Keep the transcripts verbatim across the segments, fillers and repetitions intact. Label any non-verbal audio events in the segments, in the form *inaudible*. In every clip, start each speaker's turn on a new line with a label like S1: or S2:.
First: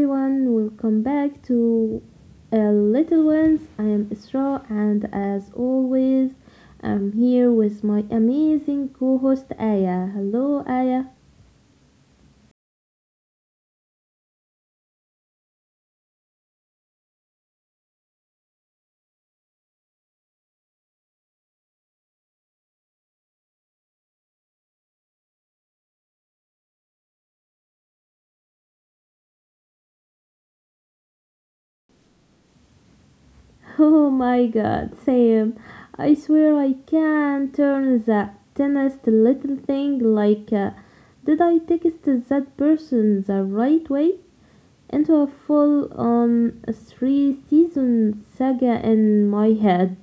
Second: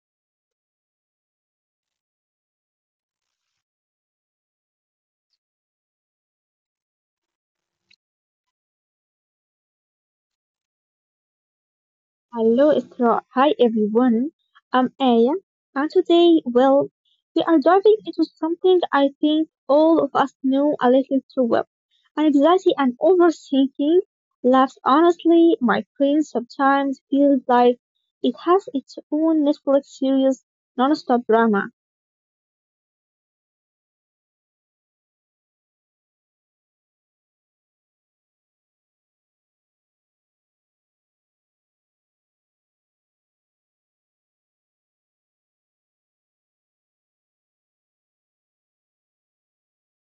S1: everyone, welcome back to uh, Little Ones. I am Isra, and as always, I'm here with my amazing co host Aya. Hello, Aya.
S2: Hello, Isra. Hi, everyone. I'm Aya, and today, well, we are diving into something I think all of us know a little too well. Anxiety and overthinking. Laughs honestly, my brain sometimes feels like it has its own Netflix series, non-stop drama.
S1: *laughs* Oh my god, Sam, I swear I can turn the tiniest little thing like uh, did I text that person the right way into a full on three season saga in my head.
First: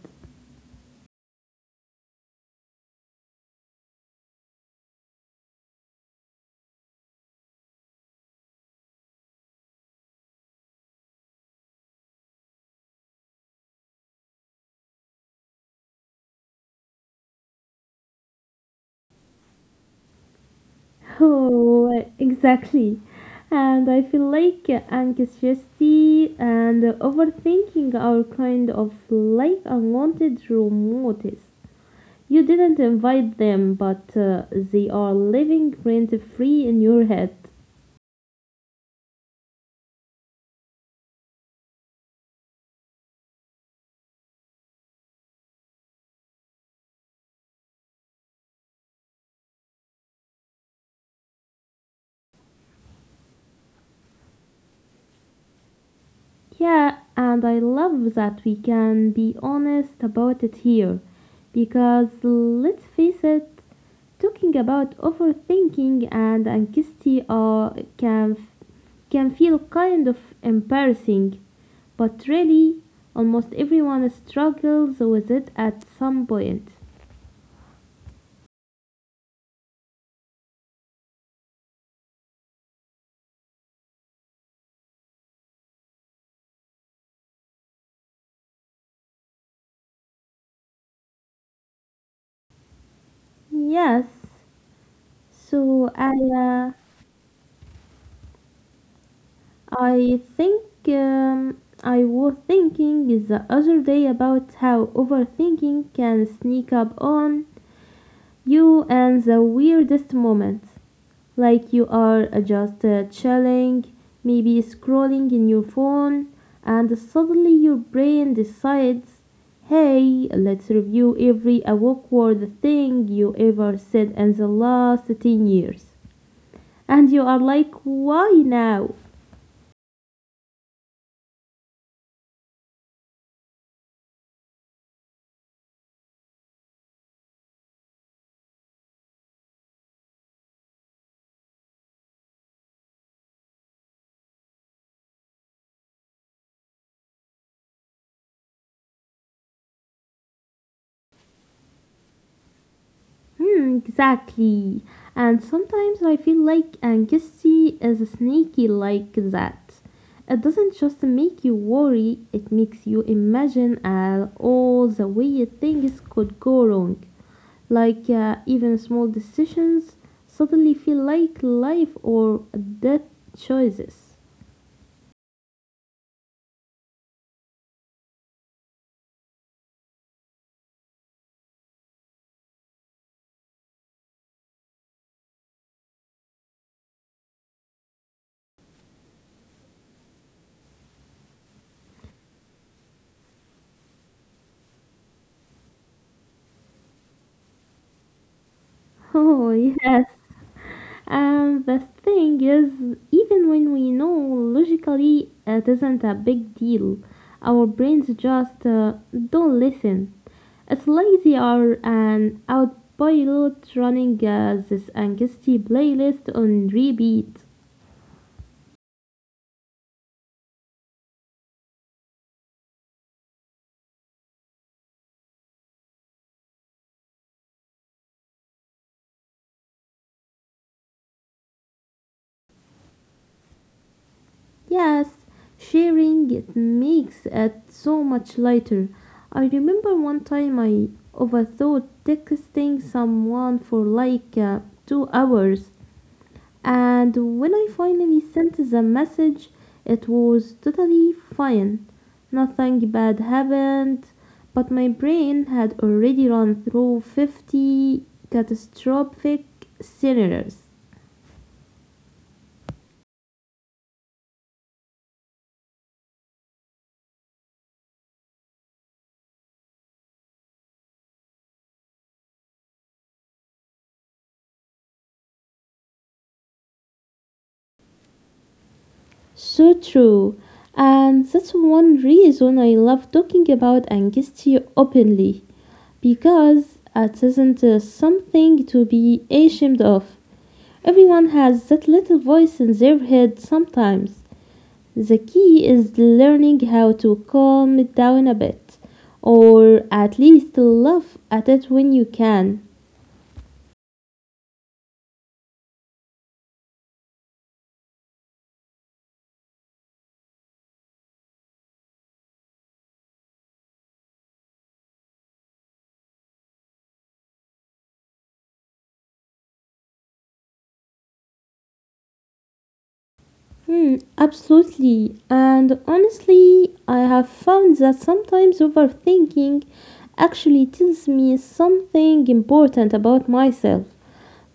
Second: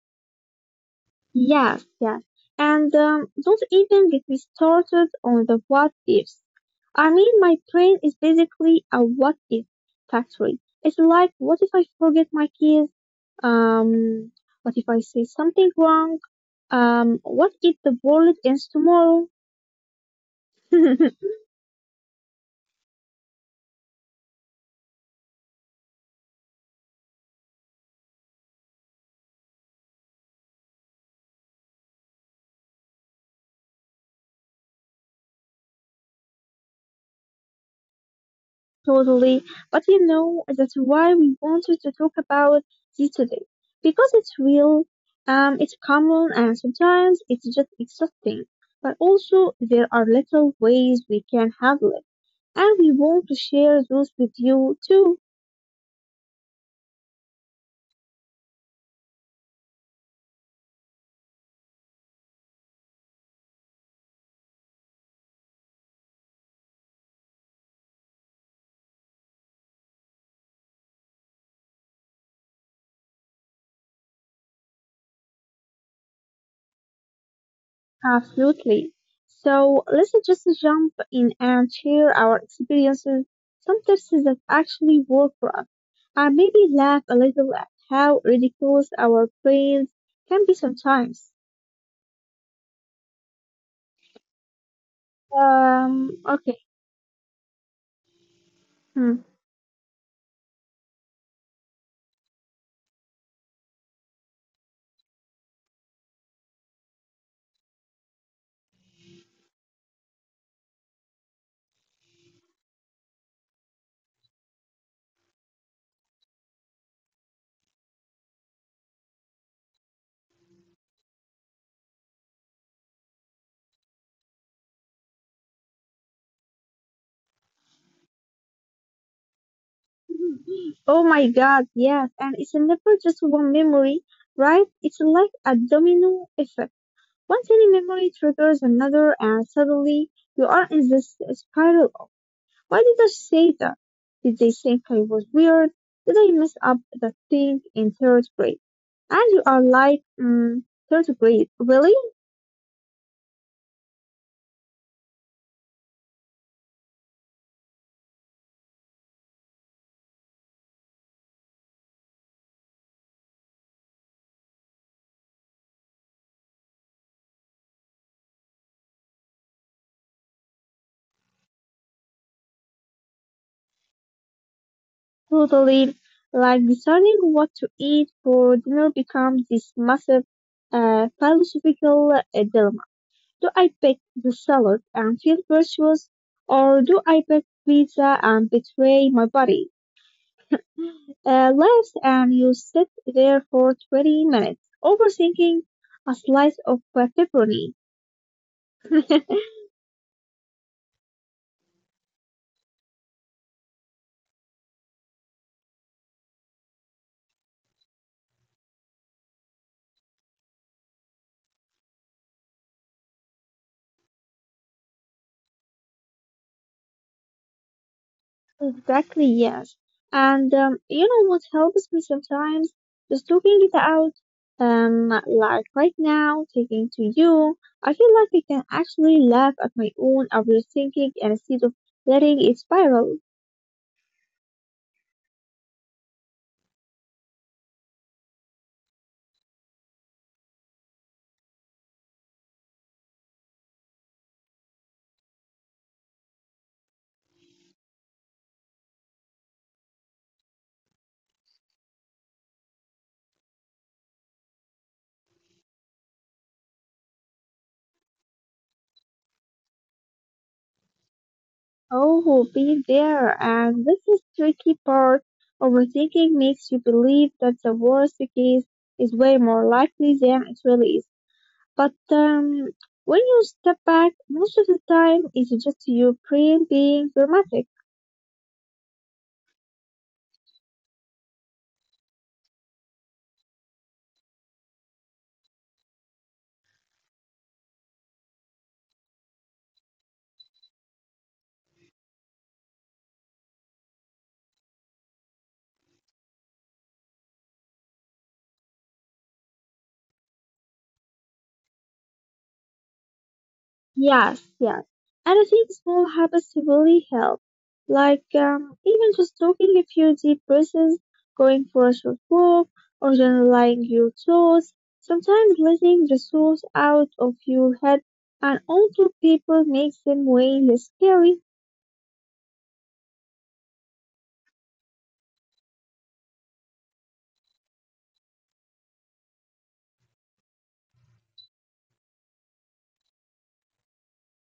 S2: Yes, yes. And um, don't even get me started on the what ifs. I mean, my brain is basically a what if factory. It's like, what if I forget my keys? Um, what if I say something wrong? Um, what if the wallet ends tomorrow?
S1: *laughs*
S2: *laughs*
S1: Oh, exactly. And I feel like anxiety and overthinking are kind of like unwanted roommates. You didn't invite them, but uh, they are living rent free in your head.
S2: Totally. But you know, that's why we wanted to talk about this today. Because it's real, um, it's common, and sometimes it's just exhausting. But also, there are little ways we can handle it. And we want to share those with you too.
S1: Yeah, and I love that we can be honest about it here. Because let's face it, talking about overthinking and anxiety uh, can, can feel kind of embarrassing, but really, almost everyone struggles with it at some point.
S2: Absolutely. So let's just jump in and share our experiences, some tips that actually work for us, and maybe laugh a little at how ridiculous our brains can be sometimes.
S1: Yes, so I,
S2: Um, okay.
S1: uh,
S2: Hmm.
S1: I think um, I was thinking the other day about how overthinking can sneak up on you in the weirdest moments. Like you are uh, just uh, chilling, maybe scrolling in your phone, and suddenly your brain decides, hey, let's review every awkward thing you ever said in the last ten years. And you are like, why now?
S2: Oh my God, yes. And it's never just one memory, right? It's like a domino effect. One tiny memory triggers another, and suddenly you are in this spiral of, why did I say that? Did they think I was weird? Did I mess up the thing in third grade? And you are like, mm, third grade, really?
S1: Hmm, exactly. And sometimes I feel like anxiety is sneaky like that. It doesn't just make you worry, it makes you imagine uh, all the weird things could go wrong. Like uh, even small decisions suddenly feel like life or death choices. *laughs*
S2: Totally. Like deciding what to eat for dinner becomes this massive uh, philosophical uh, dilemma. Do I pick the salad and feel virtuous, or do I pick pizza and betray my body? Uh, last, and you sit there for twenty minutes, overthinking a slice of uh, pepperoni. *laughs*
S1: Oh, yes. And the thing is, even when we know logically uh, it isn't a big deal, our brains just uh, don't listen. It's like they are an autopilot running uh, this anxiety playlist on repeat.
S2: Exactly, yes. And um, you know what helps me sometimes? Just talking it out. Um, like right now, talking to you, I feel like I can actually laugh at my own overthinking and instead of letting it spiral.
S1: Yes, sharing it makes it so much lighter. I remember one time I overthought texting someone for like uh, two hours. And when I finally sent the message, it was totally fine. Nothing bad happened, but my brain had already run through fifty catastrophic scenarios.
S2: Oh, being there, and this is tricky part. Overthinking makes you believe that the worst case is way more likely than it really is. But um, when you step back, most of the time it's just your brain being dramatic.
S1: So true. And that's one reason I love talking about anxiety openly, because it isn't uh, something to be ashamed of. Everyone has that little voice in their head sometimes. The key is learning how to calm it down a bit, or at least laugh at it when you can.
S2: Yes, yes. And I think small habits really help. Like um, even just taking a few deep breaths, going for a short walk, or journaling your thoughts. Sometimes letting the thoughts out of your head and onto people makes them way less scary.
S1: Hmm, absolutely. And honestly, I have found that sometimes overthinking actually tells me something important about myself,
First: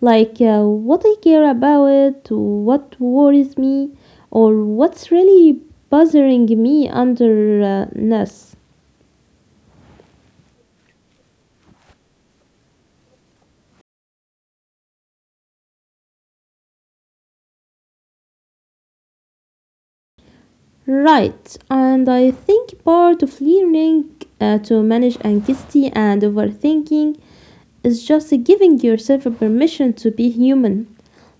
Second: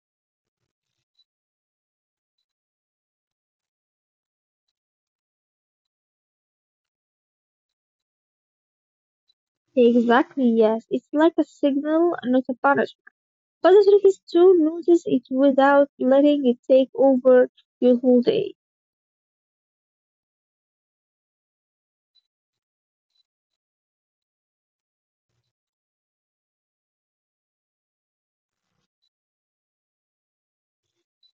S1: like uh, what I care about, what worries me, or what's really bothering me underneath.
S2: Exactly, yes. It's like a signal, not a punishment. Positive is to notice it without letting it take over your whole day.
S1: Right, and I think part of learning uh, to manage anxiety and overthinking is just giving yourself a permission to be human.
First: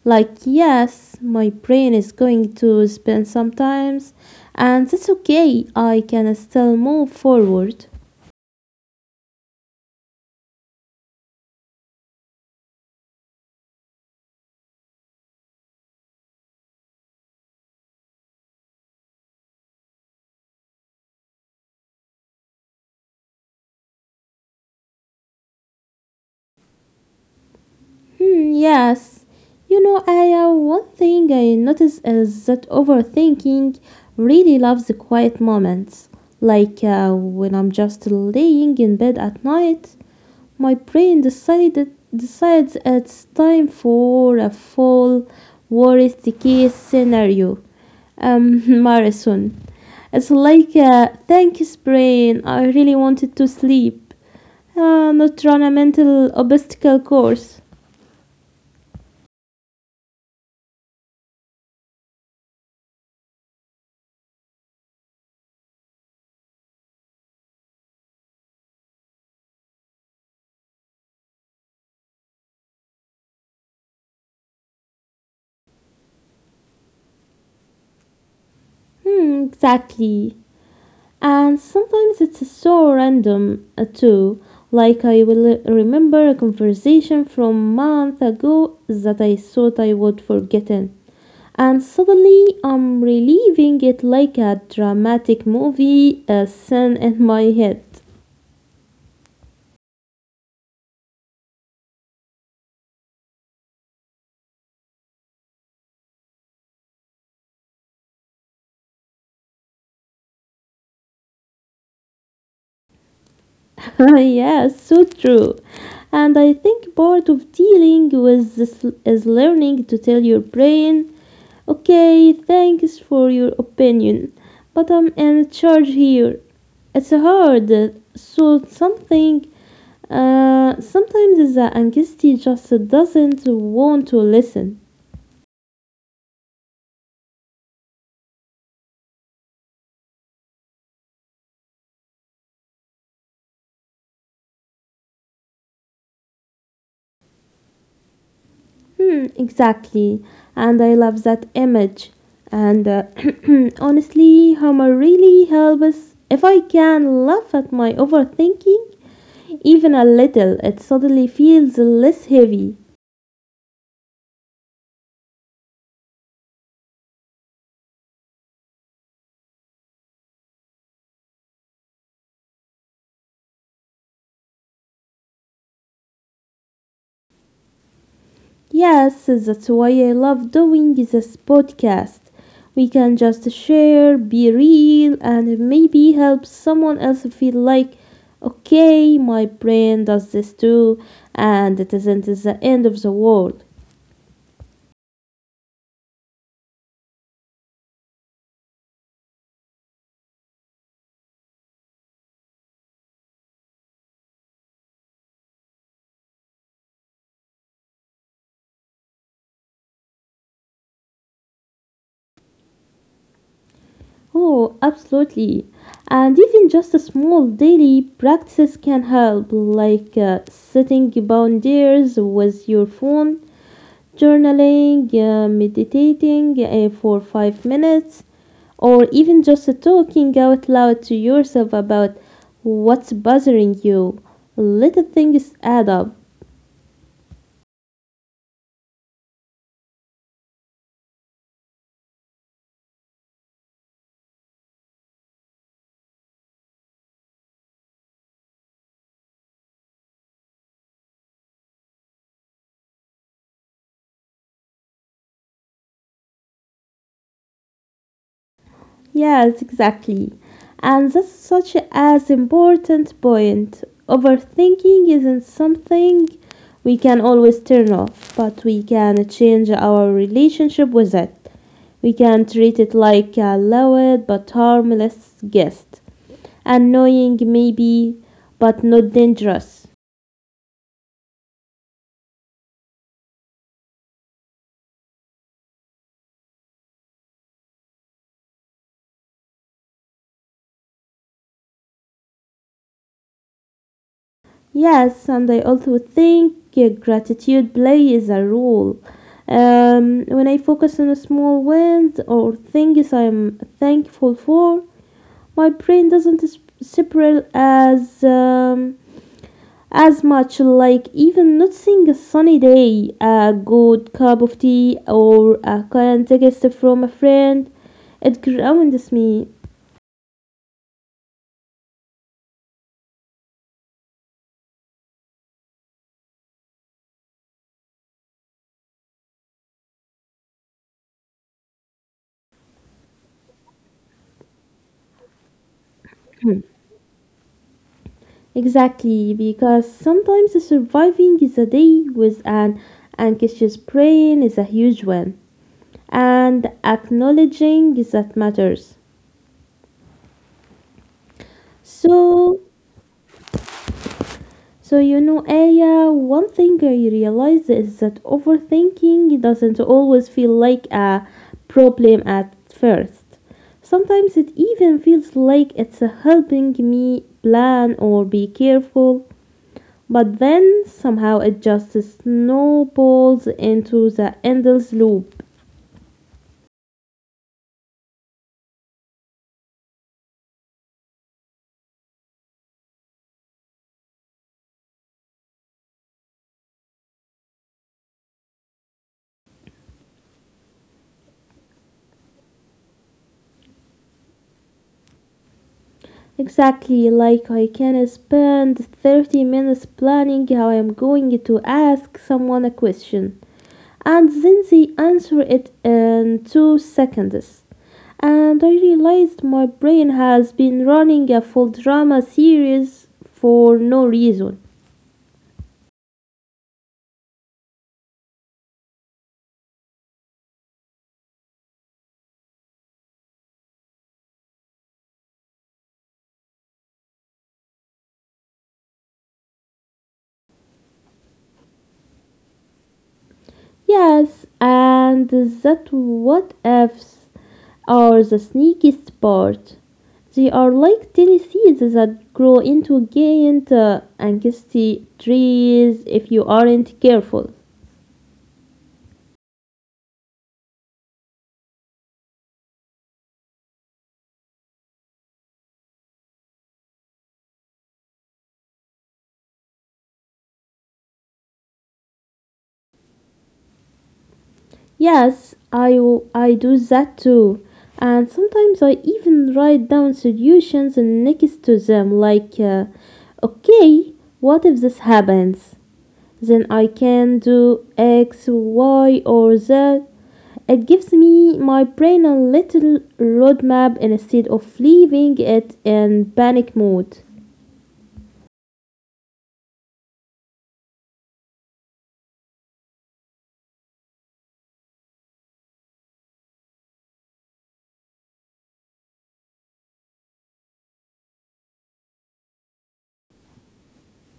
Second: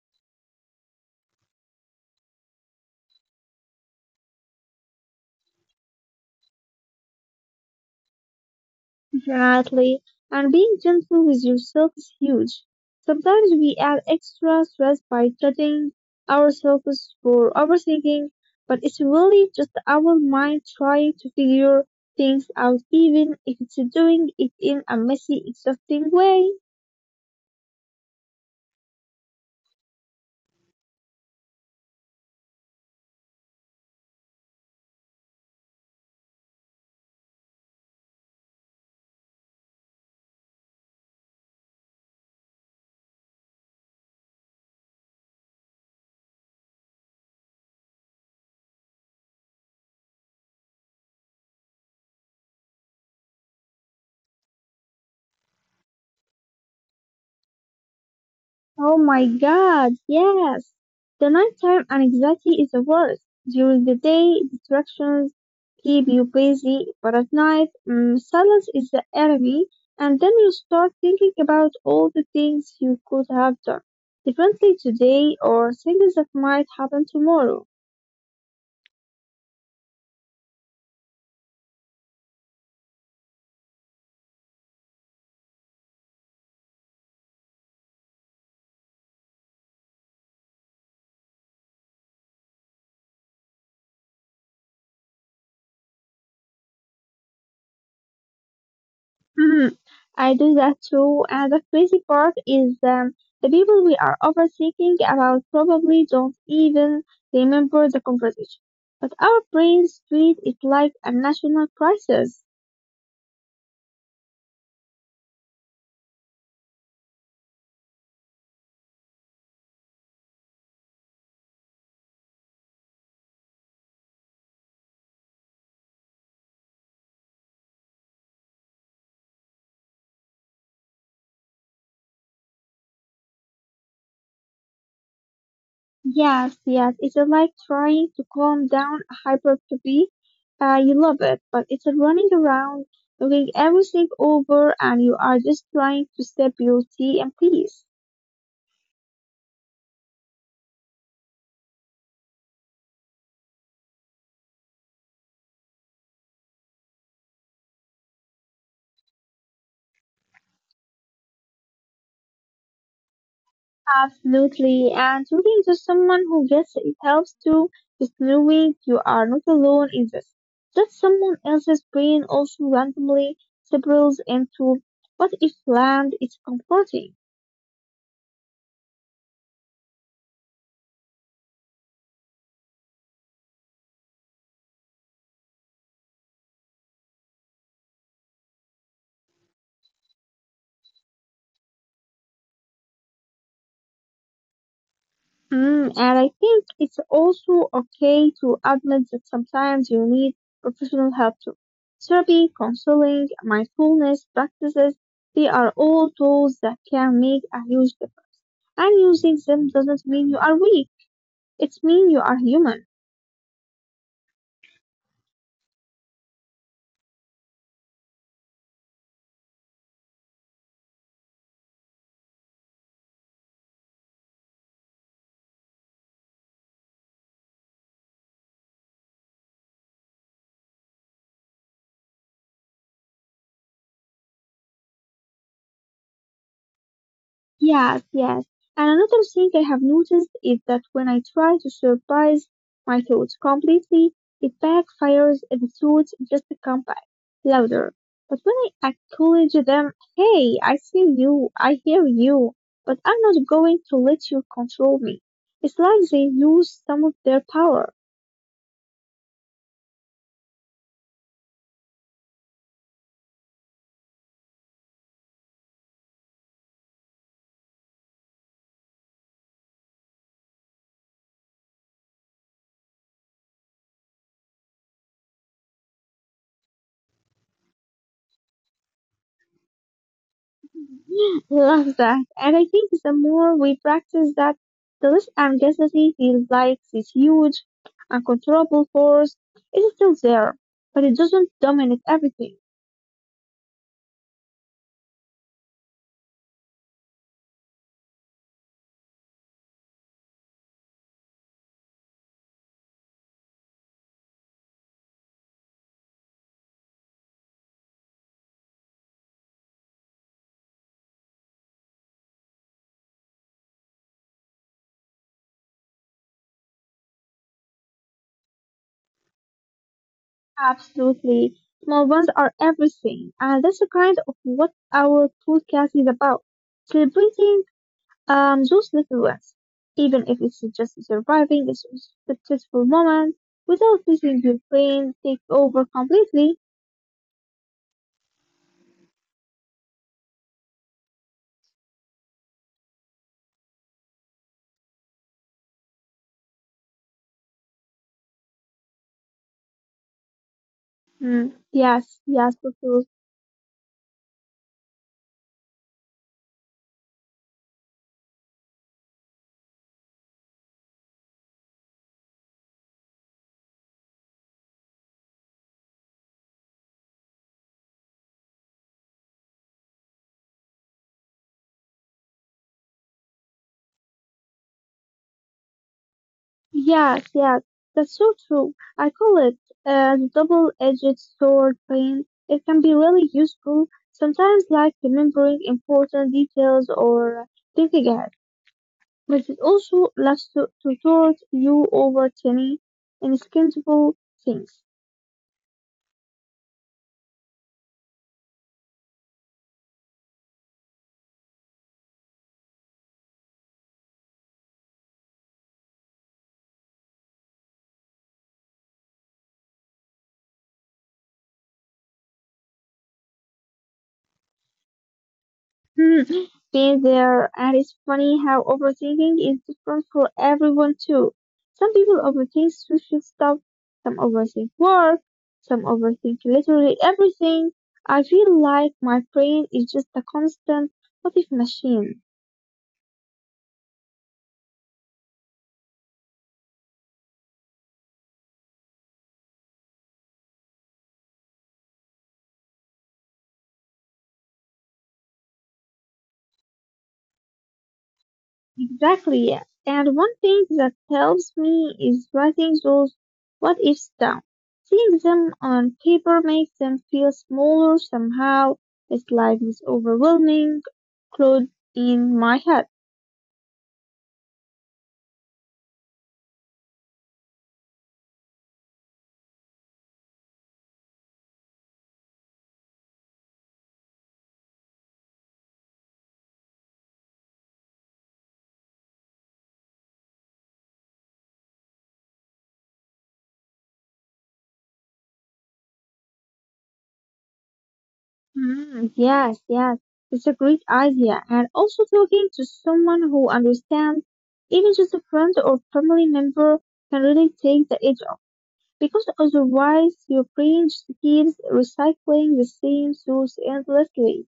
S1: Like, yes, my brain is going to spin sometimes, and that's okay, I can still move forward.
S2: Definitely. And being gentle with yourself is huge. Sometimes we add extra stress by judging ourselves for overthinking, but it's really just our mind trying to figure things out, even if it's doing it in a messy, exhausting way.
S1: Hmm, yes. You know, Aya, one thing I notice is that overthinking really loves the quiet moments. Like uh, when I'm just laying in bed at night, my brain decided decides it's time for a full worst case scenario um, *laughs* marathon. It's like a thanks brain. I really wanted to sleep. Uh, not run a mental obstacle course.
S2: Oh my god, yes! The nighttime anxiety is the worst. During the day, distractions keep you busy, but at night, mm, silence is the enemy, and then you start thinking about all the things you could have done differently today or things that might happen tomorrow.
S1: Hmm, exactly. And sometimes it's so random uh, too. Like I will remember a conversation from month ago that I thought I would forgotten. And suddenly I'm reliving it like a dramatic movie a scene in my head.
S2: Mhm. I do that too. And the crazy part is um, the people we are overthinking about probably don't even remember the conversation. But our brains treat it like a national crisis.
S1: *laughs* Yes, so true. And I think part of dealing with this is learning to tell your brain, okay, thanks for your opinion, but I'm in charge here. It's hard. So something, uh, sometimes the anxiety just doesn't want to listen.
S2: Yes, yes, it's like trying to calm down a hypertrophy. Uh, you love it, but it's running around, looking everything over, and you are just trying to sip your tea in peace.
S1: Hmm, exactly. And I love that image. And uh, *clears throat* honestly, humor really helps. If I can laugh at my overthinking, even a little, it suddenly feels less heavy.
S2: Absolutely. And talking to someone who gets it helps too. Just knowing you are not alone in this. That someone else's brain also randomly spirals into what if land is comforting.
S1: Yes, that's why I love doing this podcast. We can just share, be real, and maybe help someone else feel like, okay, my brain does this too, and it isn't the end of the world.
S2: Mm, and I think it's also okay to admit that sometimes you need professional help too. Therapy, counseling, mindfulness practices, they are all tools that can make a huge difference. And using them doesn't mean you are weak. It means you are human.
S1: Oh, absolutely. And even just a small daily practices can help, like uh, setting boundaries with your phone, journaling, uh, meditating uh, for five minutes, or even just talking out loud to yourself about what's bothering you. Little things add up.
S2: Yes, yes. And another thing I have noticed is that when I try to surprise my thoughts completely, it backfires and the thoughts just come back louder. But when I acknowledge them, hey, I see you, I hear you, but I'm not going to let you control me. It's like they lose some of their power.
S1: Yes, exactly. And that's such as important point. Overthinking isn't something we can always turn off, but we can change our relationship with it. We can treat it like a loud but harmless guest, annoying maybe, but not dangerous.
S2: Love that. And I think the more we practice that, the less ambiguity feels like this huge, uncontrollable force. It is still there, but it doesn't dominate everything.
S1: Yes, and I also think uh, gratitude plays a role. Um, when I focus on small wins or things I'm thankful for, my brain doesn't s- separate as um, as much. Like even noticing a sunny day, a good cup of tea, or a kind text from a friend, it grounds me.
S2: Absolutely. Small ones are everything. And that's the kind of what our podcast is about. Celebrating um, those little ones. Even if it's just surviving a successful moment without letting your brain take over completely.
S1: Exactly, because sometimes surviving is a day with an anxious brain is a huge win, and acknowledging that matters.
S2: Mm, yes, yes,
S1: So,
S2: for sure.
S1: so you know, Aya, one thing I realized is that overthinking doesn't always feel like a problem at first. Sometimes it even feels like it's helping me plan or be careful. But then somehow it just snowballs into the endless loop.
S2: Yes, yes, that's so true. I call it a double-edged sword pain. It can be really useful, sometimes like remembering important details or thinking ahead, but it also loves to, to taunt you over tiny, inexcusable things.
S1: Exactly like I can spend thirty minutes planning how I'm going to ask someone a question, and then they answer it in two seconds. And I realized my brain has been running a full drama series for no reason.
S2: Hmm, been there, and it's funny how overthinking is different for everyone too. Some people overthink social stuff, some overthink work, some overthink literally everything. I feel like my brain is just a constant what if machine.
S1: Yes, and that what ifs are the sneakiest part. They are like tiny seeds that grow into giant uh, angsty trees if you aren't careful.
S2: Exactly. And one thing that helps me is writing those what ifs down. Seeing them on paper makes them feel smaller somehow. It's like this overwhelming cloud in my head.
S1: Yes, I I do that too. And sometimes I even write down solutions next to them, like, uh, okay, what if this happens? Then I can do X, Y, or Z. It gives me my brain a little roadmap instead of leaving it in panic mode.
S2: Mm, yes, yes. It's a great idea. And also talking to someone who understands, even just a friend or family member, can really take the edge off. Because otherwise, your brain just keeps recycling the same thoughts endlessly.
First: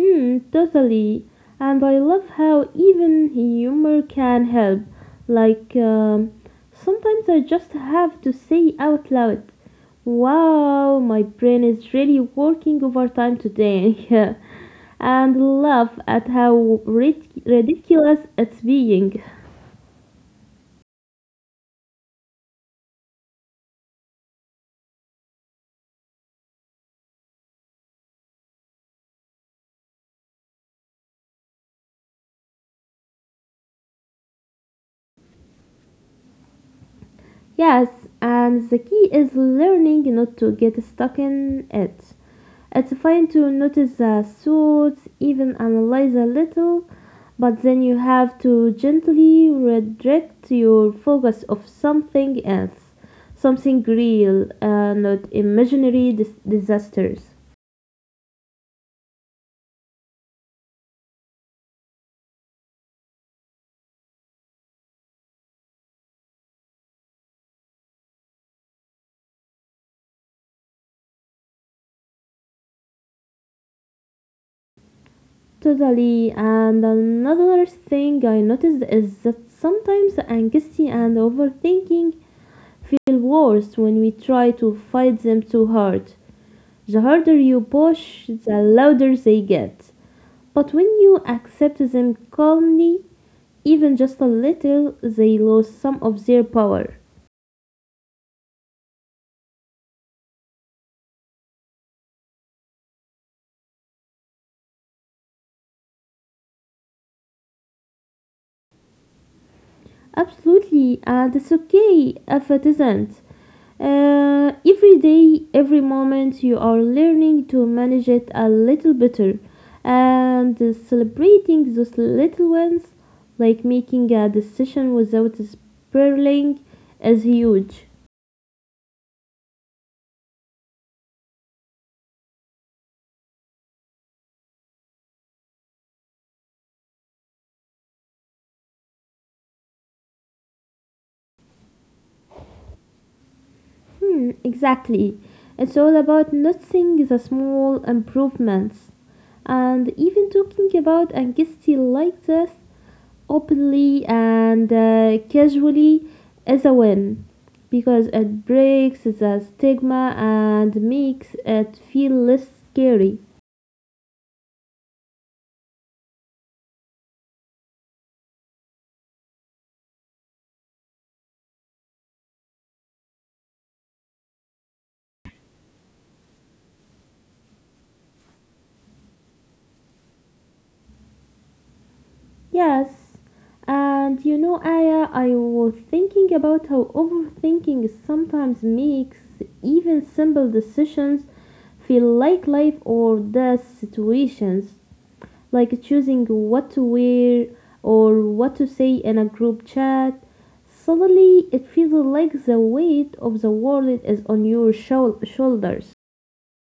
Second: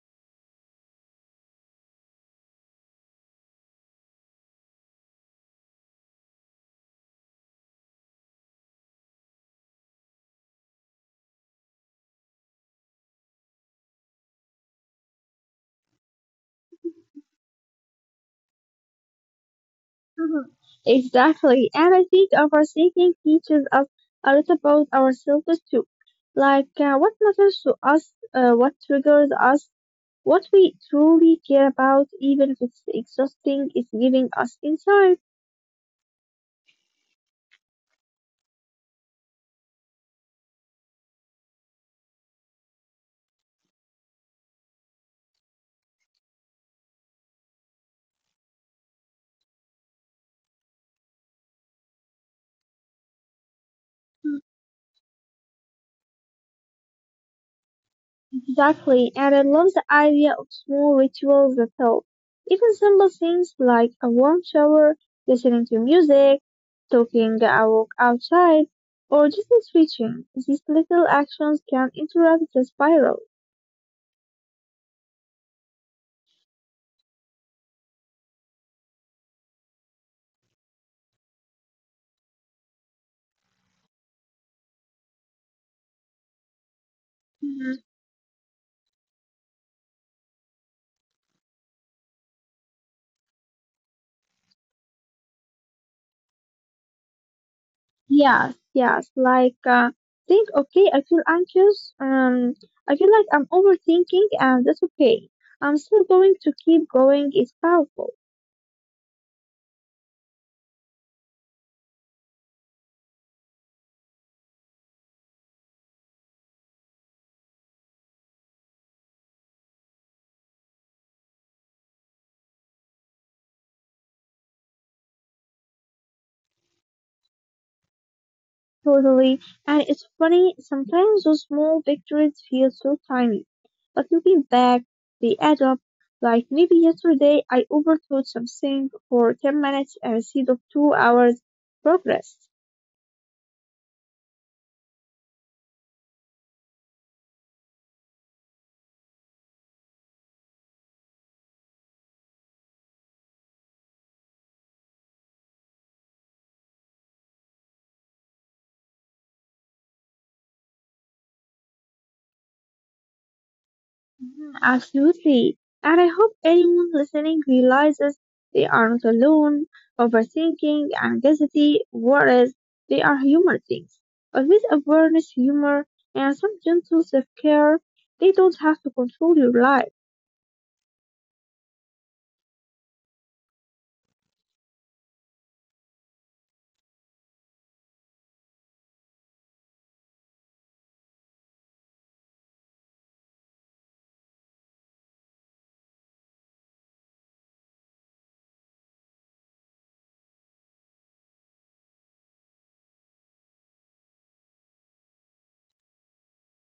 S1: Hmm, totally. And I love how even humor can help. Like, um, sometimes I just have to say out loud, wow, my brain is really working overtime today, *laughs* and laugh at how rid- ridiculous it's being.
S2: Mhm. Exactly. And I think overthinking teaches us a lot about ourselves too. Like uh, what matters to us, uh, what triggers us, what we truly care about, even if it's exhausting, it's giving us insight.
S1: Yes, and the key is learning not to get stuck in it. It's fine to notice the thoughts, even analyze a little, but then you have to gently redirect your focus of something else, something real, uh, not imaginary dis- disasters.
S2: Exactly, and I love the idea of small rituals that help. Even simple things like a warm shower, listening to music, taking a walk outside, or just switching. These little actions can interrupt the spiral.
S1: Totally. And another thing I noticed is that sometimes anxiety and overthinking feel worse when we try to fight them too hard. The harder you
S2: Mhm.
S1: push, the louder they get. But when you accept them calmly, even just a little, they lose some of their power.
S2: Yes, yes, like uh, think, okay, I feel anxious, um, I feel like I'm overthinking, and that's okay. I'm still going to keep going, it's powerful.
S1: Absolutely, and it's okay if it isn't. Uh, every day, every moment, you are learning to manage it a little better and celebrating those little ones, like making a decision without spiraling, is huge.
S2: Totally. And it's funny, sometimes those small victories feel so tiny. But looking back, they add up. Like maybe yesterday I overthought something for ten minutes instead of two hours progress.
S1: Hmm, exactly. It's all about noticing the small improvements. And even talking about anxiety like this openly and uh, casually is a win because it breaks the stigma and makes it feel less scary.
S2: Mhm, absolutely. And I hope anyone listening realizes they are not alone, overthinking, anxiety, worries. They are human things. But with awareness, humor, and some gentle self-care, they don't have to control your life.
S1: Yes, and you know, Aya, I was thinking about how overthinking sometimes makes even simple decisions feel like life or death situations, like choosing what to wear or what to say in a group chat. Suddenly, it feels like the weight of the world is on your shou- shoulders.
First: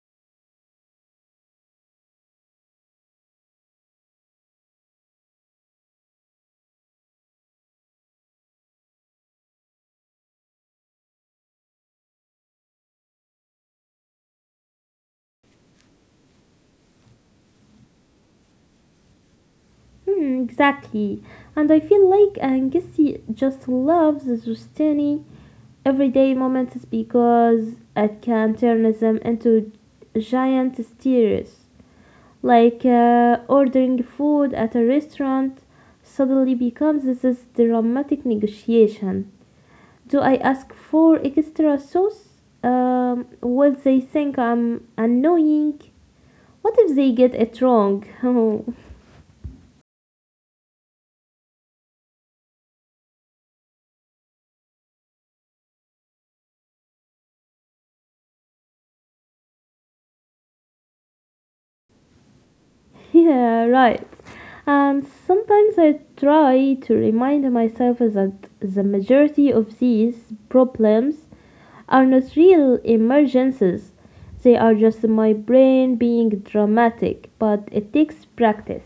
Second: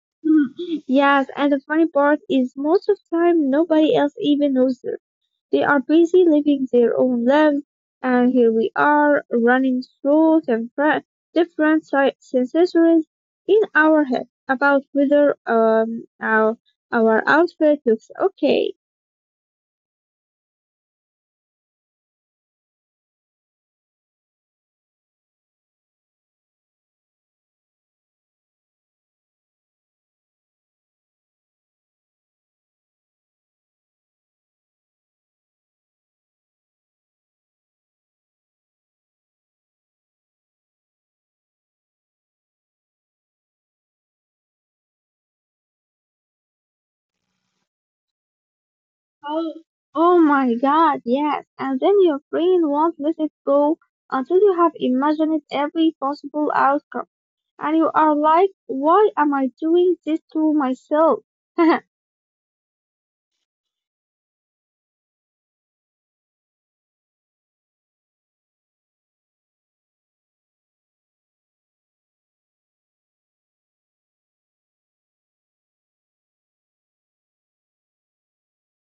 S2: *laughs* Mhm. Yes, and the funny part is most of the time nobody else even knows her. They are busy living their own lives, and here we are running through the fra- different si- sensations in our head about whether um our our outfit looks okay.
S1: Hmm, exactly. And I feel like Angissi just loves those tiny everyday moments because it can turn them into giant stories. Like uh, ordering food at a restaurant suddenly becomes this dramatic negotiation. Do I ask for extra sauce? Um, will they think I'm annoying? What if they get it wrong? *laughs*
S2: Oh, oh my God, yes. And then your brain won't let it go until you have imagined every possible outcome. And you are like, why am I doing this to myself?
S1: Yeah, right. And sometimes I try to remind myself that the majority of these problems are not real emergencies. They are just my brain being dramatic, but it takes practice.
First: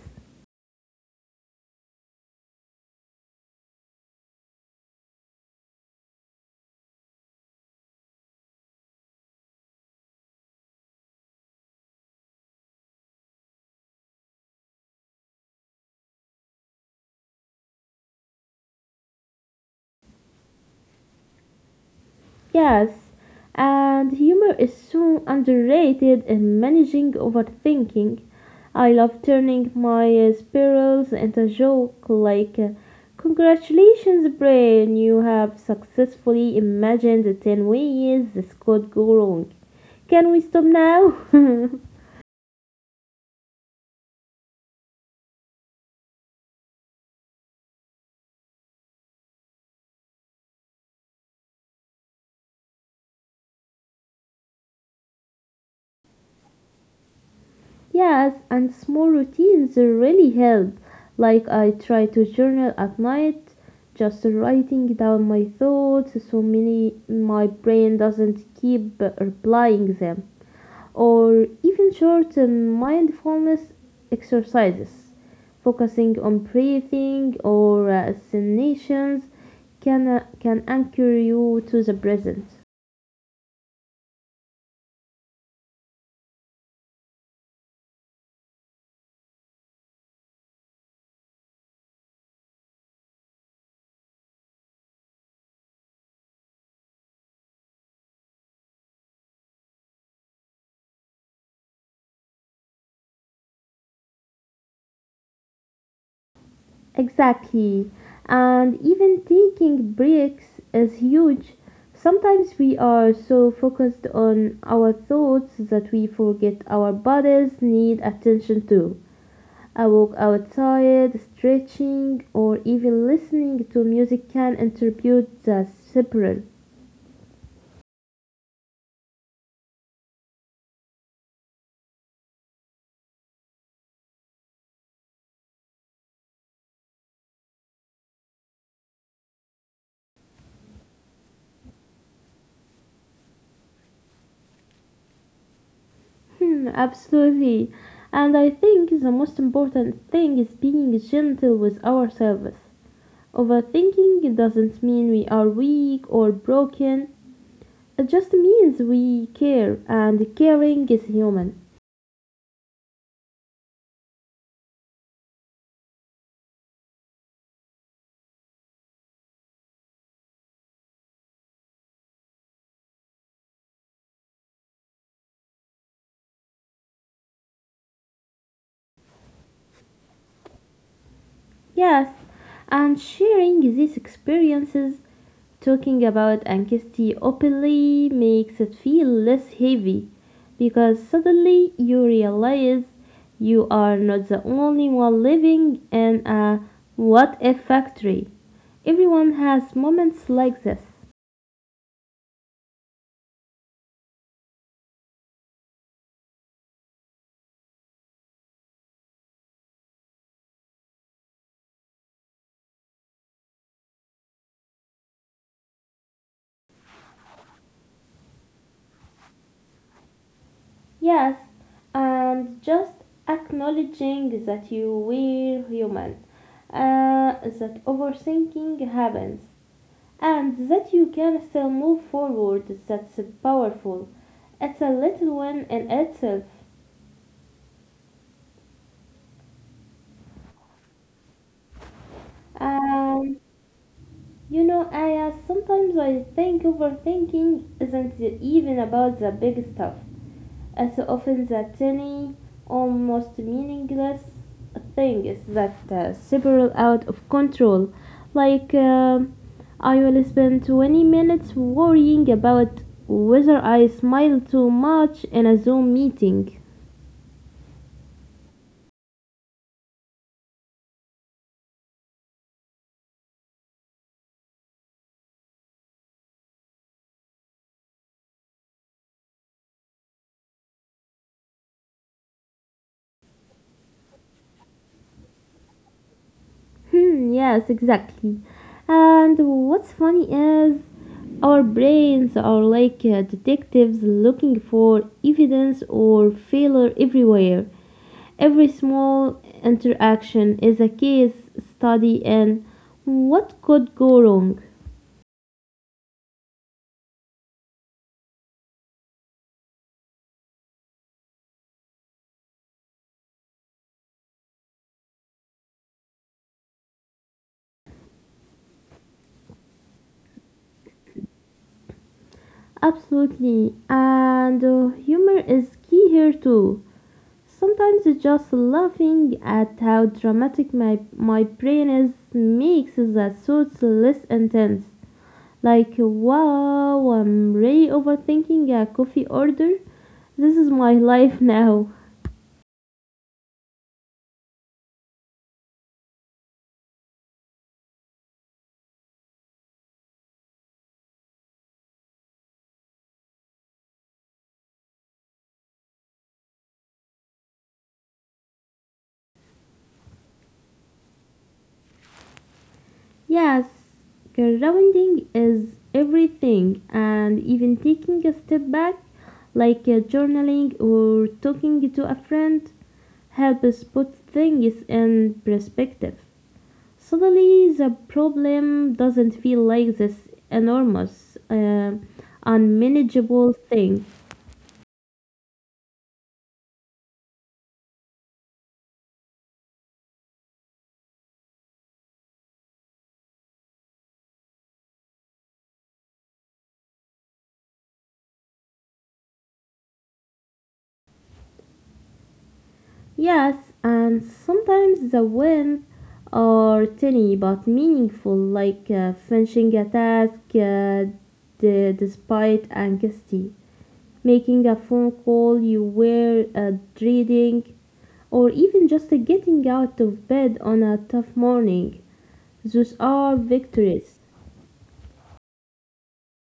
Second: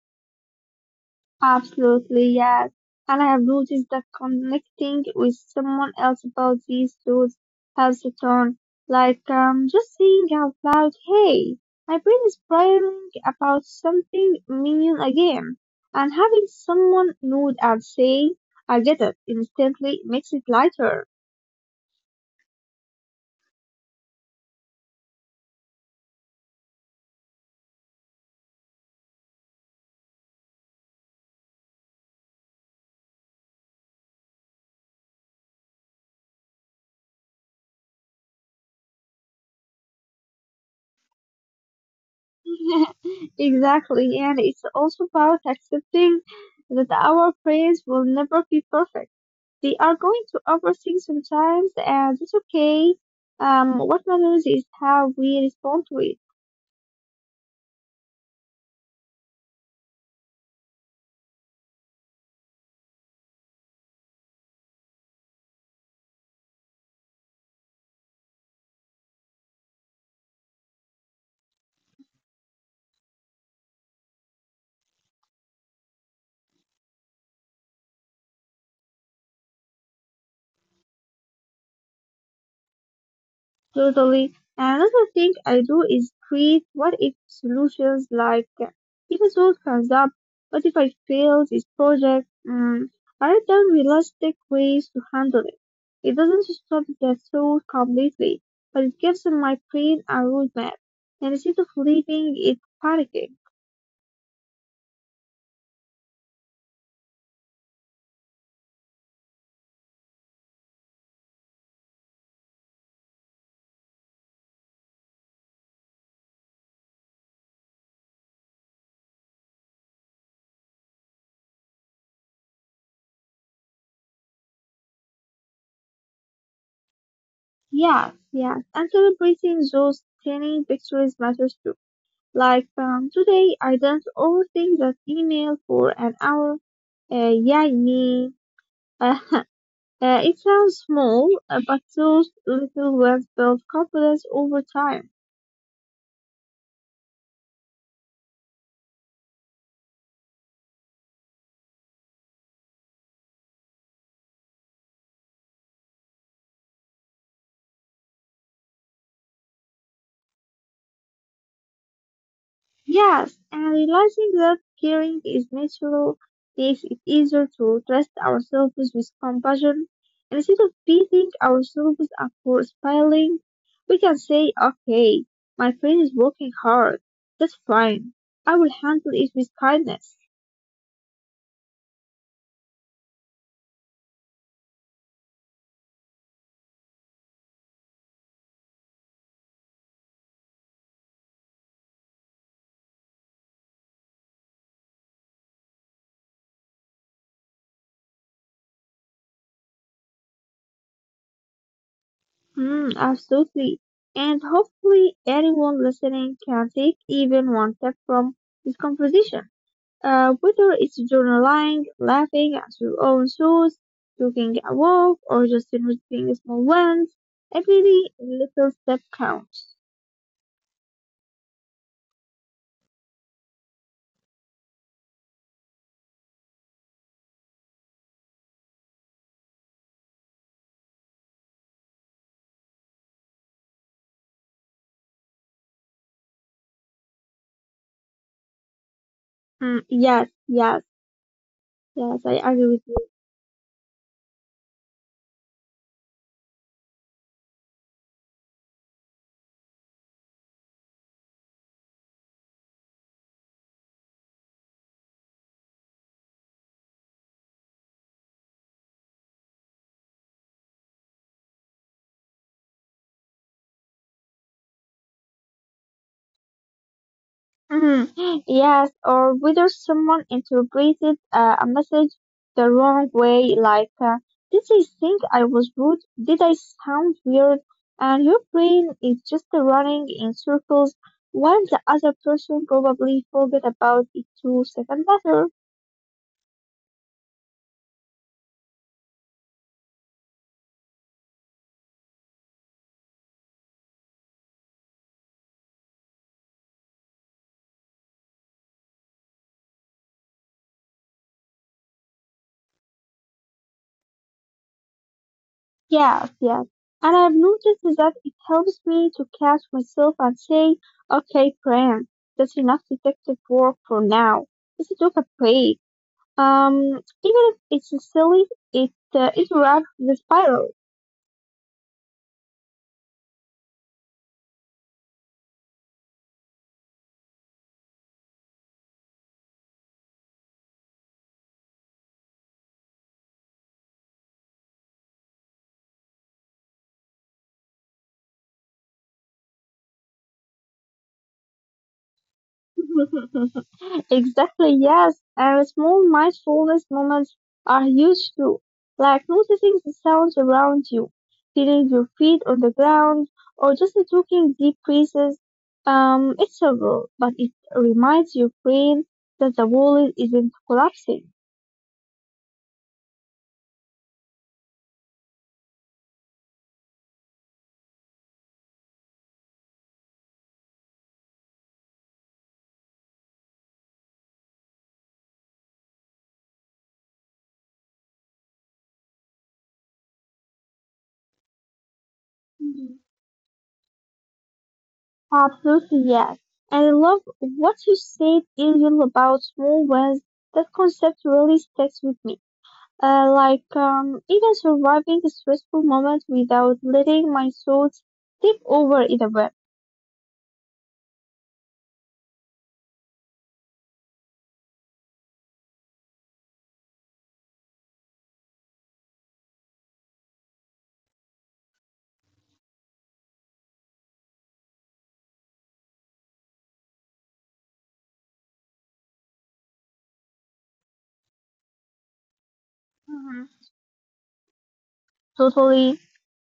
S2: *laughs* Absolutely, yes. And I have noticed that connecting with someone else about these thoughts helps a ton. Like, um, just saying out loud, hey, my brain is bragging about something minion again. And having someone nod and say, I get it, instantly makes it lighter.
S1: Yes, and humor is so underrated in managing overthinking. I love turning my uh, spirals into a joke, like, uh, congratulations, brain, you have successfully imagined ten ways this could go wrong. Can we stop now? *laughs*
S2: *laughs* Exactly, and it's also about accepting that our friends will never be perfect. They are going to overthink sometimes, and it's okay. Um, what matters is how we respond to it.
S1: Yes, and small routines really help. Like I try to journal at night, just writing down my thoughts so many my brain doesn't keep replying them. Or even short um, mindfulness exercises, focusing on breathing or uh, assignations can uh, can anchor you to the present.
S2: Totally. Another thing I do is create what if solutions like uh, if a episode comes up, what if I fail this project? Mm, I write down realistic ways to handle it. It doesn't stop the thought completely, but it gives my brain a roadmap. And instead of leaving it panicking.
S1: Exactly. And even taking breaks is huge. Sometimes we are so focused on our thoughts that we forget our bodies need attention too. A walk outside, stretching, or even listening to music can interpret the separate.
S2: Yes, yes. And celebrating those tiny victories matters too. Like um, today, I didn't overthink that email for an hour. Uh, yeah, me. Uh, *laughs* uh, it sounds small, uh, but those little wins build confidence over time.
S1: Hmm, absolutely. And I think the most important thing is being gentle with ourselves. Overthinking doesn't mean we are weak or broken, it just means we care, and caring is human.
S2: Yes, and realizing that caring is natural makes it easier to trust ourselves with compassion. Instead of beating ourselves up for spiraling, we can say, okay, my friend is working hard. That's fine. I will handle it with kindness.
S1: Yes, and sharing these experiences, talking about anxiety openly makes it feel less heavy because suddenly you realize you are not the only one living in a what if factory. Everyone has moments like this.
S2: Mm, absolutely. And hopefully, anyone listening can take even one step from this conversation. Uh, whether it's journaling, laughing at your own thoughts, taking a walk, or just noticing small ones, every little step counts.
S1: Yes, and just acknowledging that you were human, uh, that overthinking happens, and that you can still move forward, that's powerful. It's a little win in itself.
S2: Mm, yes, yes, yes, I agree with you.
S1: Um, you know, I uh, sometimes I think overthinking isn't even about the big stuff. As often the tiny, almost meaningless things that uh, spiral out of control. Like, um I will spend twenty minutes worrying about whether I smile too much in a Zoom meeting.
S2: Mhm. Yes, or whether someone interpreted uh, a message the wrong way, like, uh, did they think I was rude? Did I sound weird? And your brain is just running in circles while the other person probably forgot about it two seconds later.
S1: Hmm, yes, exactly. And what's funny is our brains are like uh, detectives looking for evidence or failure everywhere. Every small interaction is a case study in what could go wrong.
S2: Yes, yes. And I've noticed that it helps me to catch myself and say, okay, friend, that's enough detective work for now. Let's took a break. Um, even if it's silly, it uh, it wraps the spiral.
S1: Absolutely. And uh, humor is key here too. Sometimes just laughing at how dramatic my, my brain is makes the thoughts less intense. Like, wow, I'm really overthinking a coffee order. This is my *laughs* life now.
S2: *laughs* Exactly. Yes, and small mindfulness moments are huge too. Like noticing the sounds around you, feeling your feet on the ground, or just taking deep breaths. Um, it's subtle, but it reminds your brain that the world isn't collapsing.
S1: Yes, grounding is everything, and even taking a step back, like uh, journaling or talking to a friend, helps put things in perspective. Suddenly, the problem doesn't feel like this enormous, uh, unmanageable thing.
S2: Absolutely, yes. And I love what you said earlier about small wins. That concept really sticks with me. Uh, like, um, even surviving a stressful moment without letting my thoughts take over in a way.
S1: Yes, and sometimes the wins are tiny but meaningful, like uh, finishing a task uh, d- despite anxiety, making a phone call you were uh, dreading, or even just getting out of bed on a tough morning. Those are
S2: Hmm.
S1: victories.
S2: Totally.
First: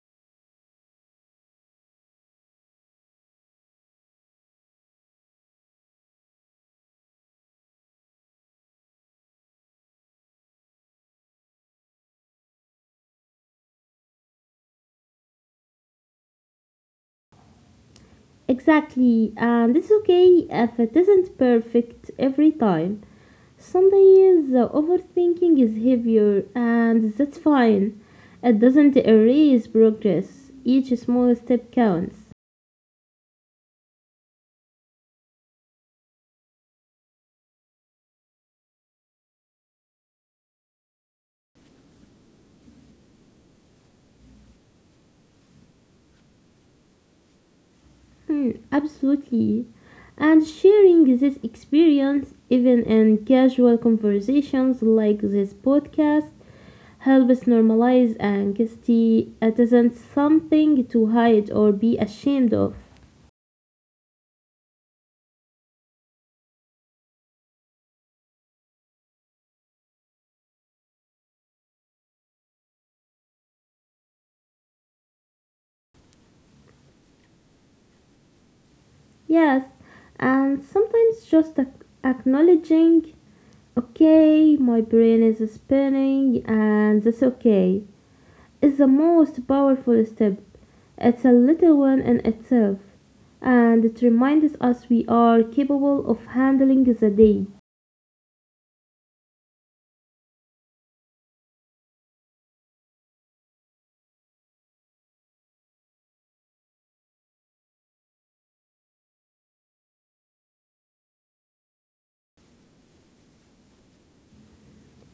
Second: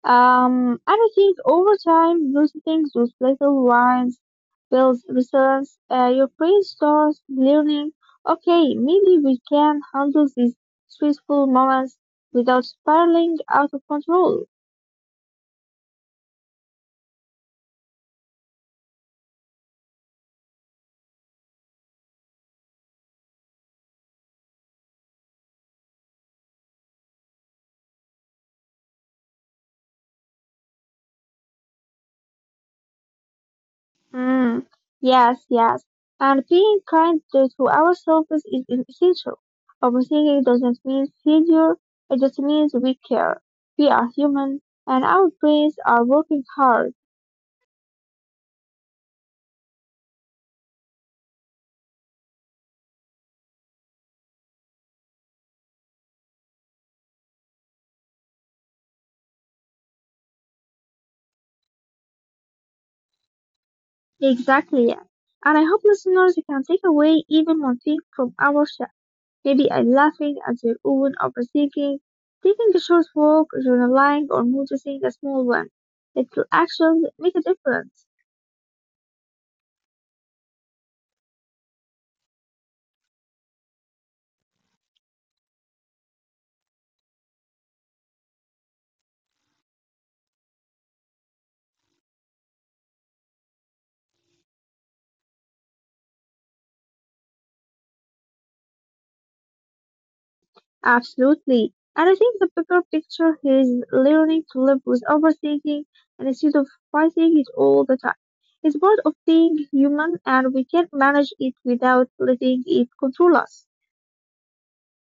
S2: Um, and I think over time, noticing those little ones builds resilience. Uh, your brain starts learning, okay, maybe we can handle these stressful moments without spiraling out of control.
S1: Exactly, and it's okay if it isn't perfect every time. Some days the overthinking is heavier, and that's fine. It doesn't erase progress, each small step counts.
S2: Mm, yes, yes. And being kind to, to ourselves is is essential. Overthinking doesn't mean failure, it just means we care. We are human, and our brains are working hard.
S1: Hmm, absolutely. And sharing this experience, even in casual conversations like this podcast, helps normalize anxiety. It isn't something to hide or be ashamed of.
S2: Exactly, yeah. And I hope listeners can take away even one thing from our show. Maybe a laughing at their own overthinking, taking a short walk, journaling, or noticing a small one. It will actually make a difference.
S1: Yes, and sometimes just ac- acknowledging, okay, my brain is spinning and that's okay, is the most powerful step. It's a little one in itself, and it reminds us we are capable of handling the day.
S2: Absolutely. And I think the bigger picture here is learning to live with overthinking and instead of fighting it all the time. It's part of being human and we can manage it without letting it control us.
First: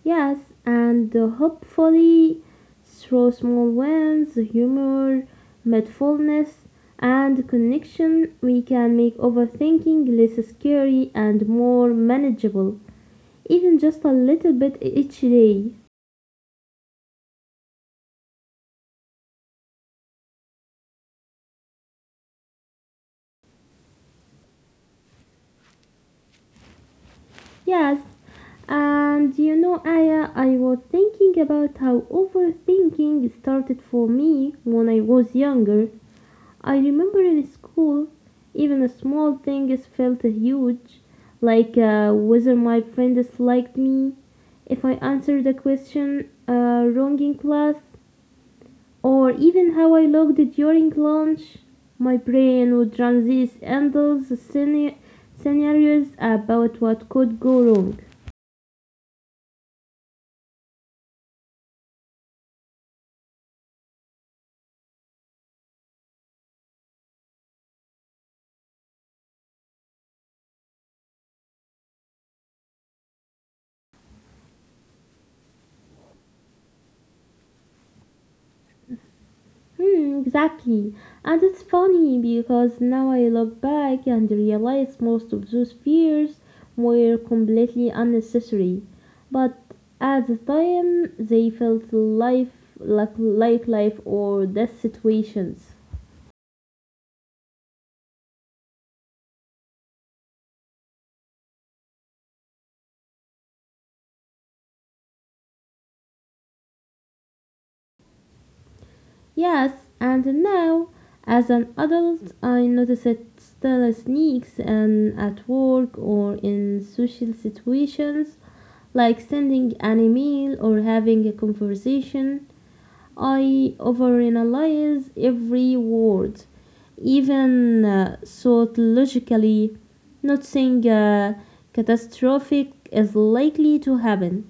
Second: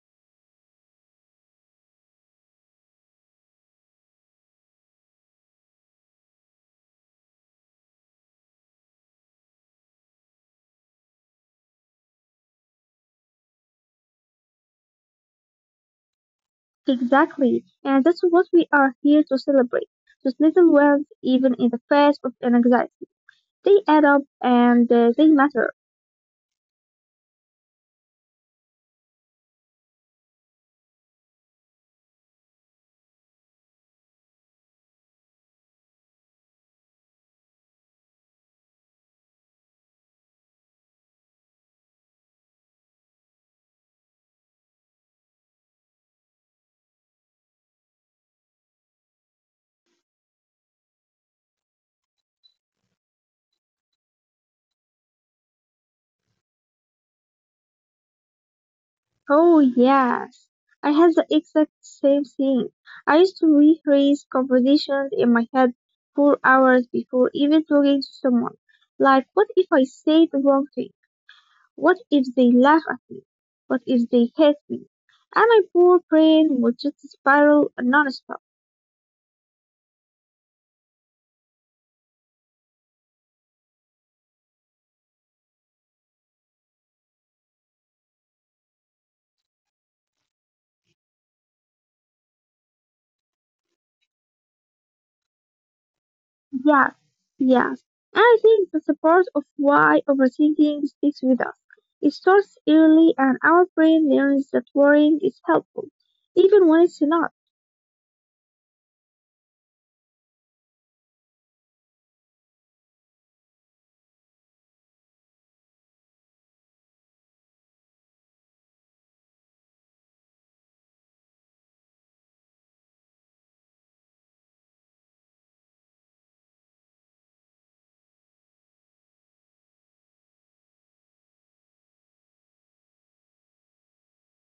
S1: Yes, and uh, hopefully through small wins, humor, mindfulness, and connection, we can make overthinking less scary and more manageable, even just a little bit e-, each day.
S2: Exactly, and that's what we are here to celebrate. Those little wins, even in the face of anxiety, they add up and uh, they matter.
S1: Yes, and you know, Aya, I was thinking about how overthinking started for me when I was younger. I remember in school, even a small thing is felt huge, like uh, whether my friend disliked me, if I answered a question uh, wrong in class, or even how I looked during lunch. My brain would run these endless scena- scenarios about what could go wrong.
S2: Oh yes, I had the exact same thing. I used to rehearse conversations in my head four hours before even talking to someone. Like, what if I say the wrong thing? What if they laugh at me? What if they hate me? And my poor brain would just spiral non.
S1: Hmm, exactly. And it's funny because now I look back and realize most of those fears were completely unnecessary. But at the time, they felt life like, like life or death situations.
S2: Yes, yes. I think the support of why overthinking sticks with us. It starts early and our brain learns that worrying is helpful, even when it's not.
S1: Yes, and now, as an adult, I notice it still sneaks in at work or in social situations, like sending an email or having a conversation. I overanalyze every word, even uh, thought logically. Not saying uh, catastrophic is likely to happen.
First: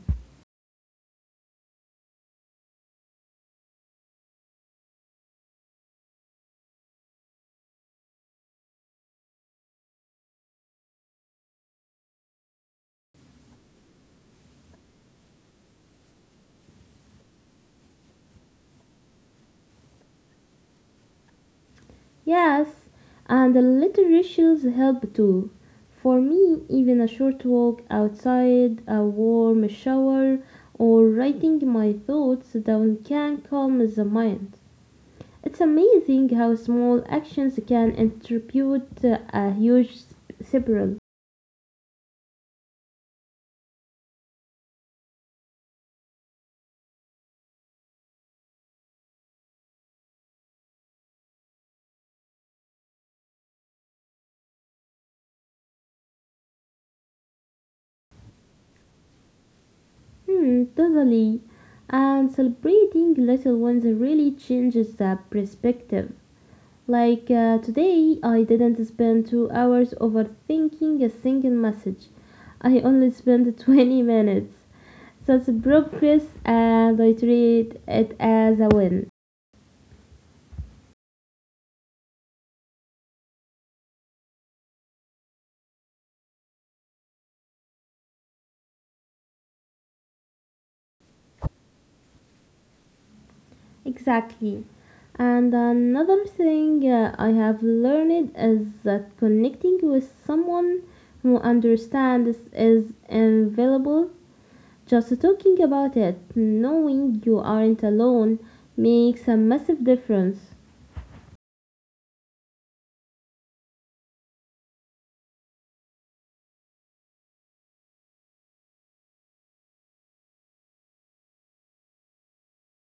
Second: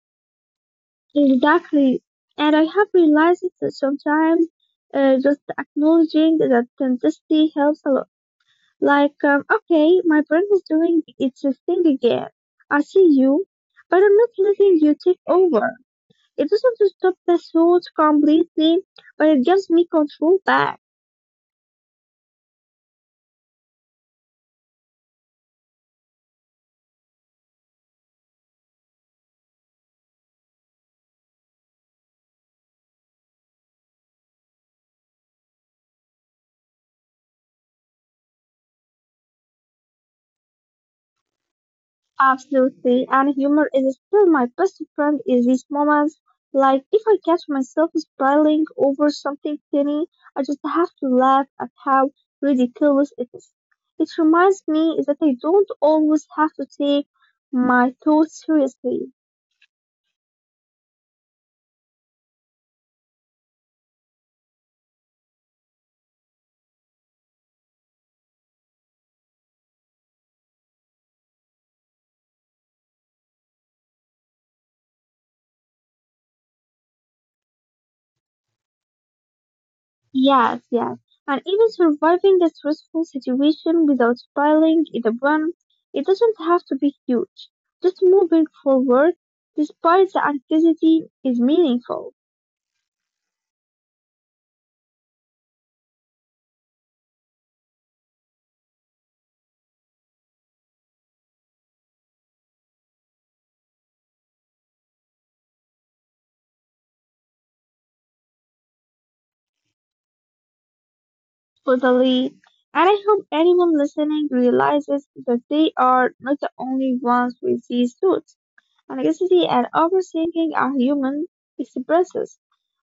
S2: Exactly. And I have realized that sometimes uh, just acknowledging that intensity helps a lot. Like, um, okay, my brain is doing its thing again. I see you, but I'm not letting you take over. It doesn't stop the thought completely, but it gives me control back.
S1: Yes, and the literature's help too. For me, even a short walk outside, a warm shower, or writing my thoughts down can calm the mind. It's amazing how small actions can contribute a huge s- spiral.
S2: Absolutely, and humor is still my best friend in these moments. Like, if I catch myself smiling over something tiny, I just have to laugh at how ridiculous it is. It reminds me that I don't always have to take my thoughts seriously.
S1: Hmm, totally. And celebrating little ones really changes the perspective. Like uh, today, I didn't spend two hours overthinking a single message. I only spent *laughs* twenty minutes. That's progress, and I treat it as a win.
S2: Yes, yes. And even surviving a stressful situation without smiling is a win. It doesn't have to be huge. Just moving forward, despite the anxiety, is meaningful.
S1: Exactly. And another thing uh, I have learned is that connecting with someone who understands is invaluable. Just talking about it, knowing you aren't alone, makes a massive difference.
S2: For the lead, and I hope anyone listening realizes that they are not the only ones with these thoughts. Anxiety and overthinking are human expressions.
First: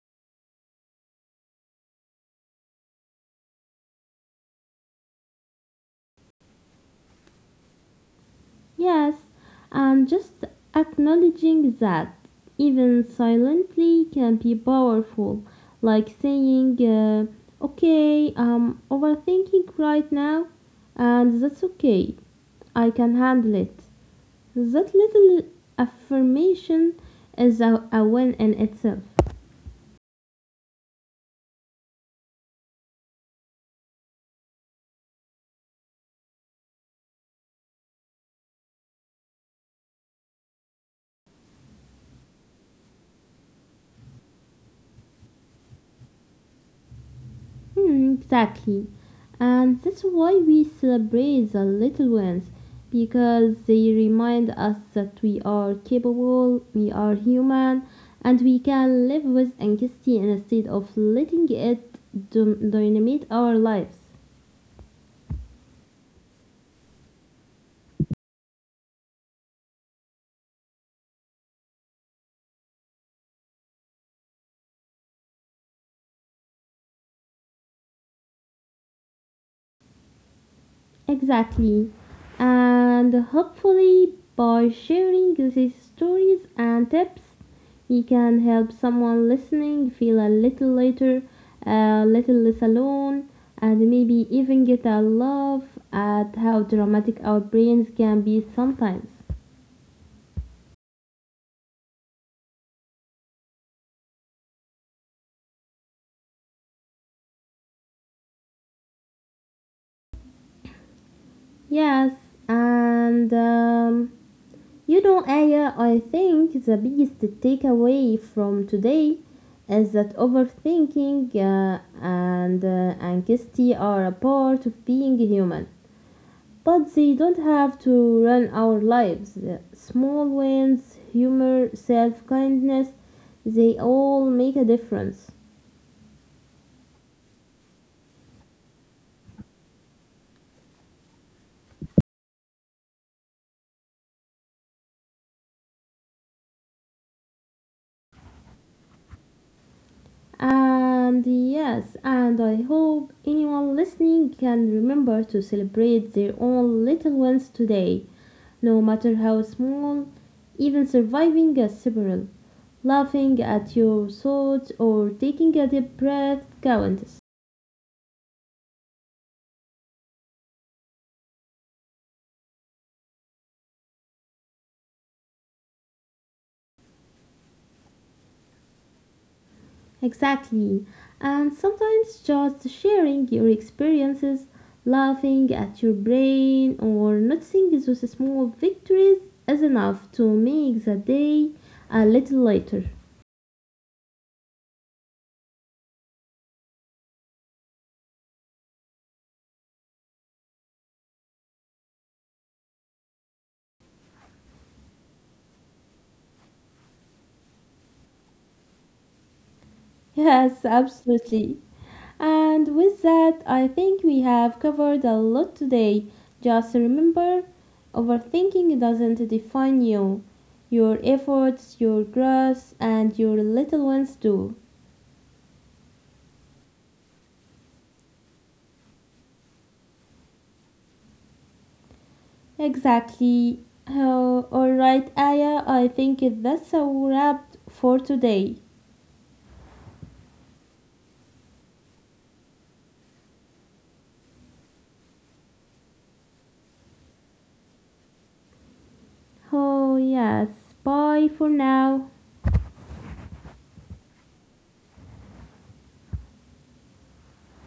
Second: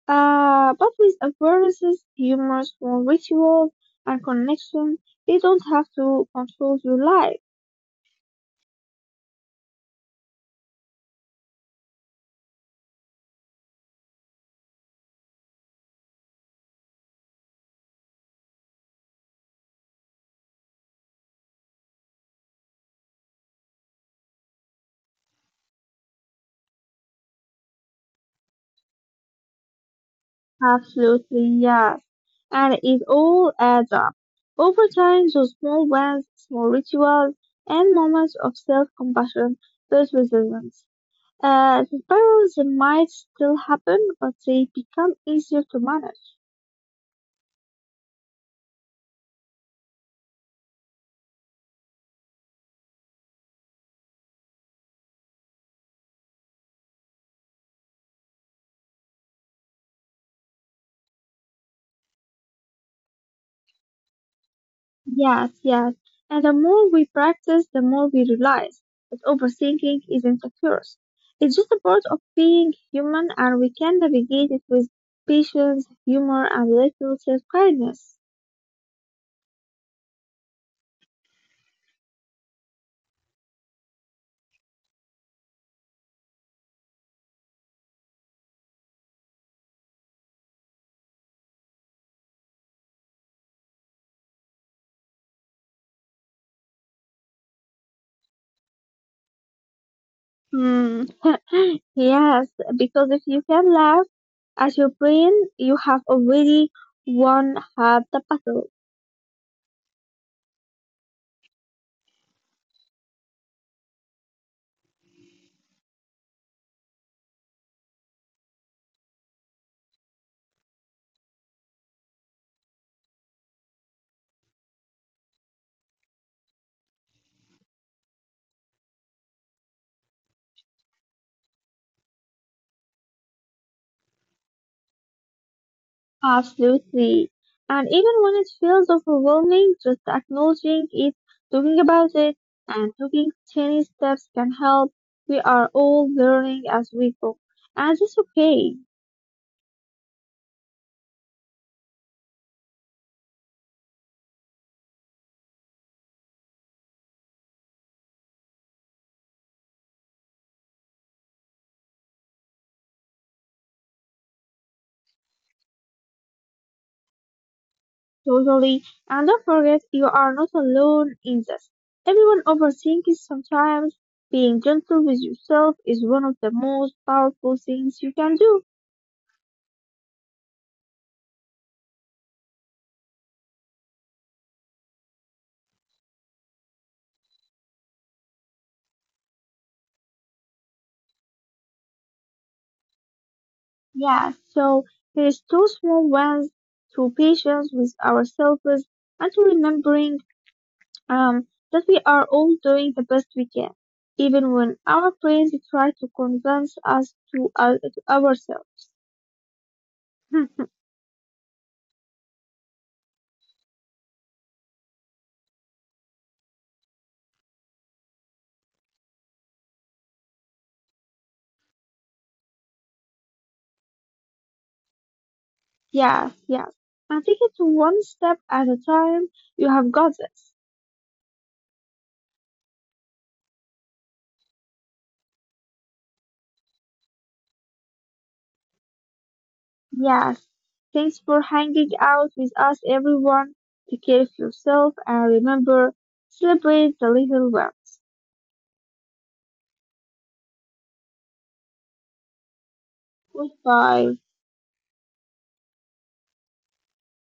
S2: uh, But with awarenesses, humor, small rituals, and connection, they don't have to control your life.
S1: Yes, and just acknowledging that, even silently, can be powerful. Like saying, uh, okay, I'm overthinking right now, and that's okay, I can handle it. That little affirmation is a, a win in itself.
S2: Absolutely, yes. And it all adds up. Over time, those small wins, small rituals, and moments of self-compassion build resilience. Uh, the spirals might still happen, but they become easier to manage.
S1: Hmm, exactly. And that's why we celebrate the little ones, because they remind us that we are capable, we are human, and we can live with anxiety instead of letting it dom- dominate our lives.
S2: Yes, yes. And the more we practice, the more we realize that overthinking isn't a curse. It's just a part of being human, and we can navigate it with patience, humor, and a little self-kindness.
S1: Exactly. And hopefully, by sharing these stories and tips, we can help someone listening feel a little lighter, a little less alone, and maybe even get a laugh at how dramatic our brains can be sometimes.
S2: Hmm. *laughs* Yes, because if you can laugh at your brain, you have already won half the battle.
S1: Yes, and um, you know, Aya, I think the biggest takeaway from today is that overthinking uh, and uh, anxiety are a part of being human, but they don't have to run our lives. Uh, Small wins, humor, self kindness, they all make a difference.
S2: Absolutely. And even when it feels overwhelming, just acknowledging it, talking about it, and taking tiny steps can help. We are all learning as we go. And it's okay.
S1: And yes, and I hope anyone listening can remember to celebrate their own little wins today, no matter how small, even surviving a spiral, laughing at your thoughts, or taking a deep breath counts.
S2: Totally. And don't forget, you are not alone in this. Everyone overthinks sometimes. Being gentle with yourself is one of the most powerful things you can do.
S1: Exactly. And sometimes just sharing your experiences, laughing at your brain, or noticing those small victories is enough to make the day a little lighter.
S2: Yeah, so here's two small ones to patience with ourselves and to remembering um, that we are all doing the best we can, even when our brains try to convince us to, uh, to ourselves. Hmm.
S1: Yes, absolutely. And with that, I think we have covered a lot today. Just remember, overthinking doesn't define you. Your efforts, your growth, and your little ones do.
S2: Yes, yes. And take it one step at a time. You have got this.
S1: Exactly. Oh, all right, Aya, I think that's a wrap for today.
S2: Yes. Thanks for hanging out with us, everyone. Take care of yourself and remember, celebrate the little ones.
S1: Oh, yes. Bye for now.
S2: Goodbye.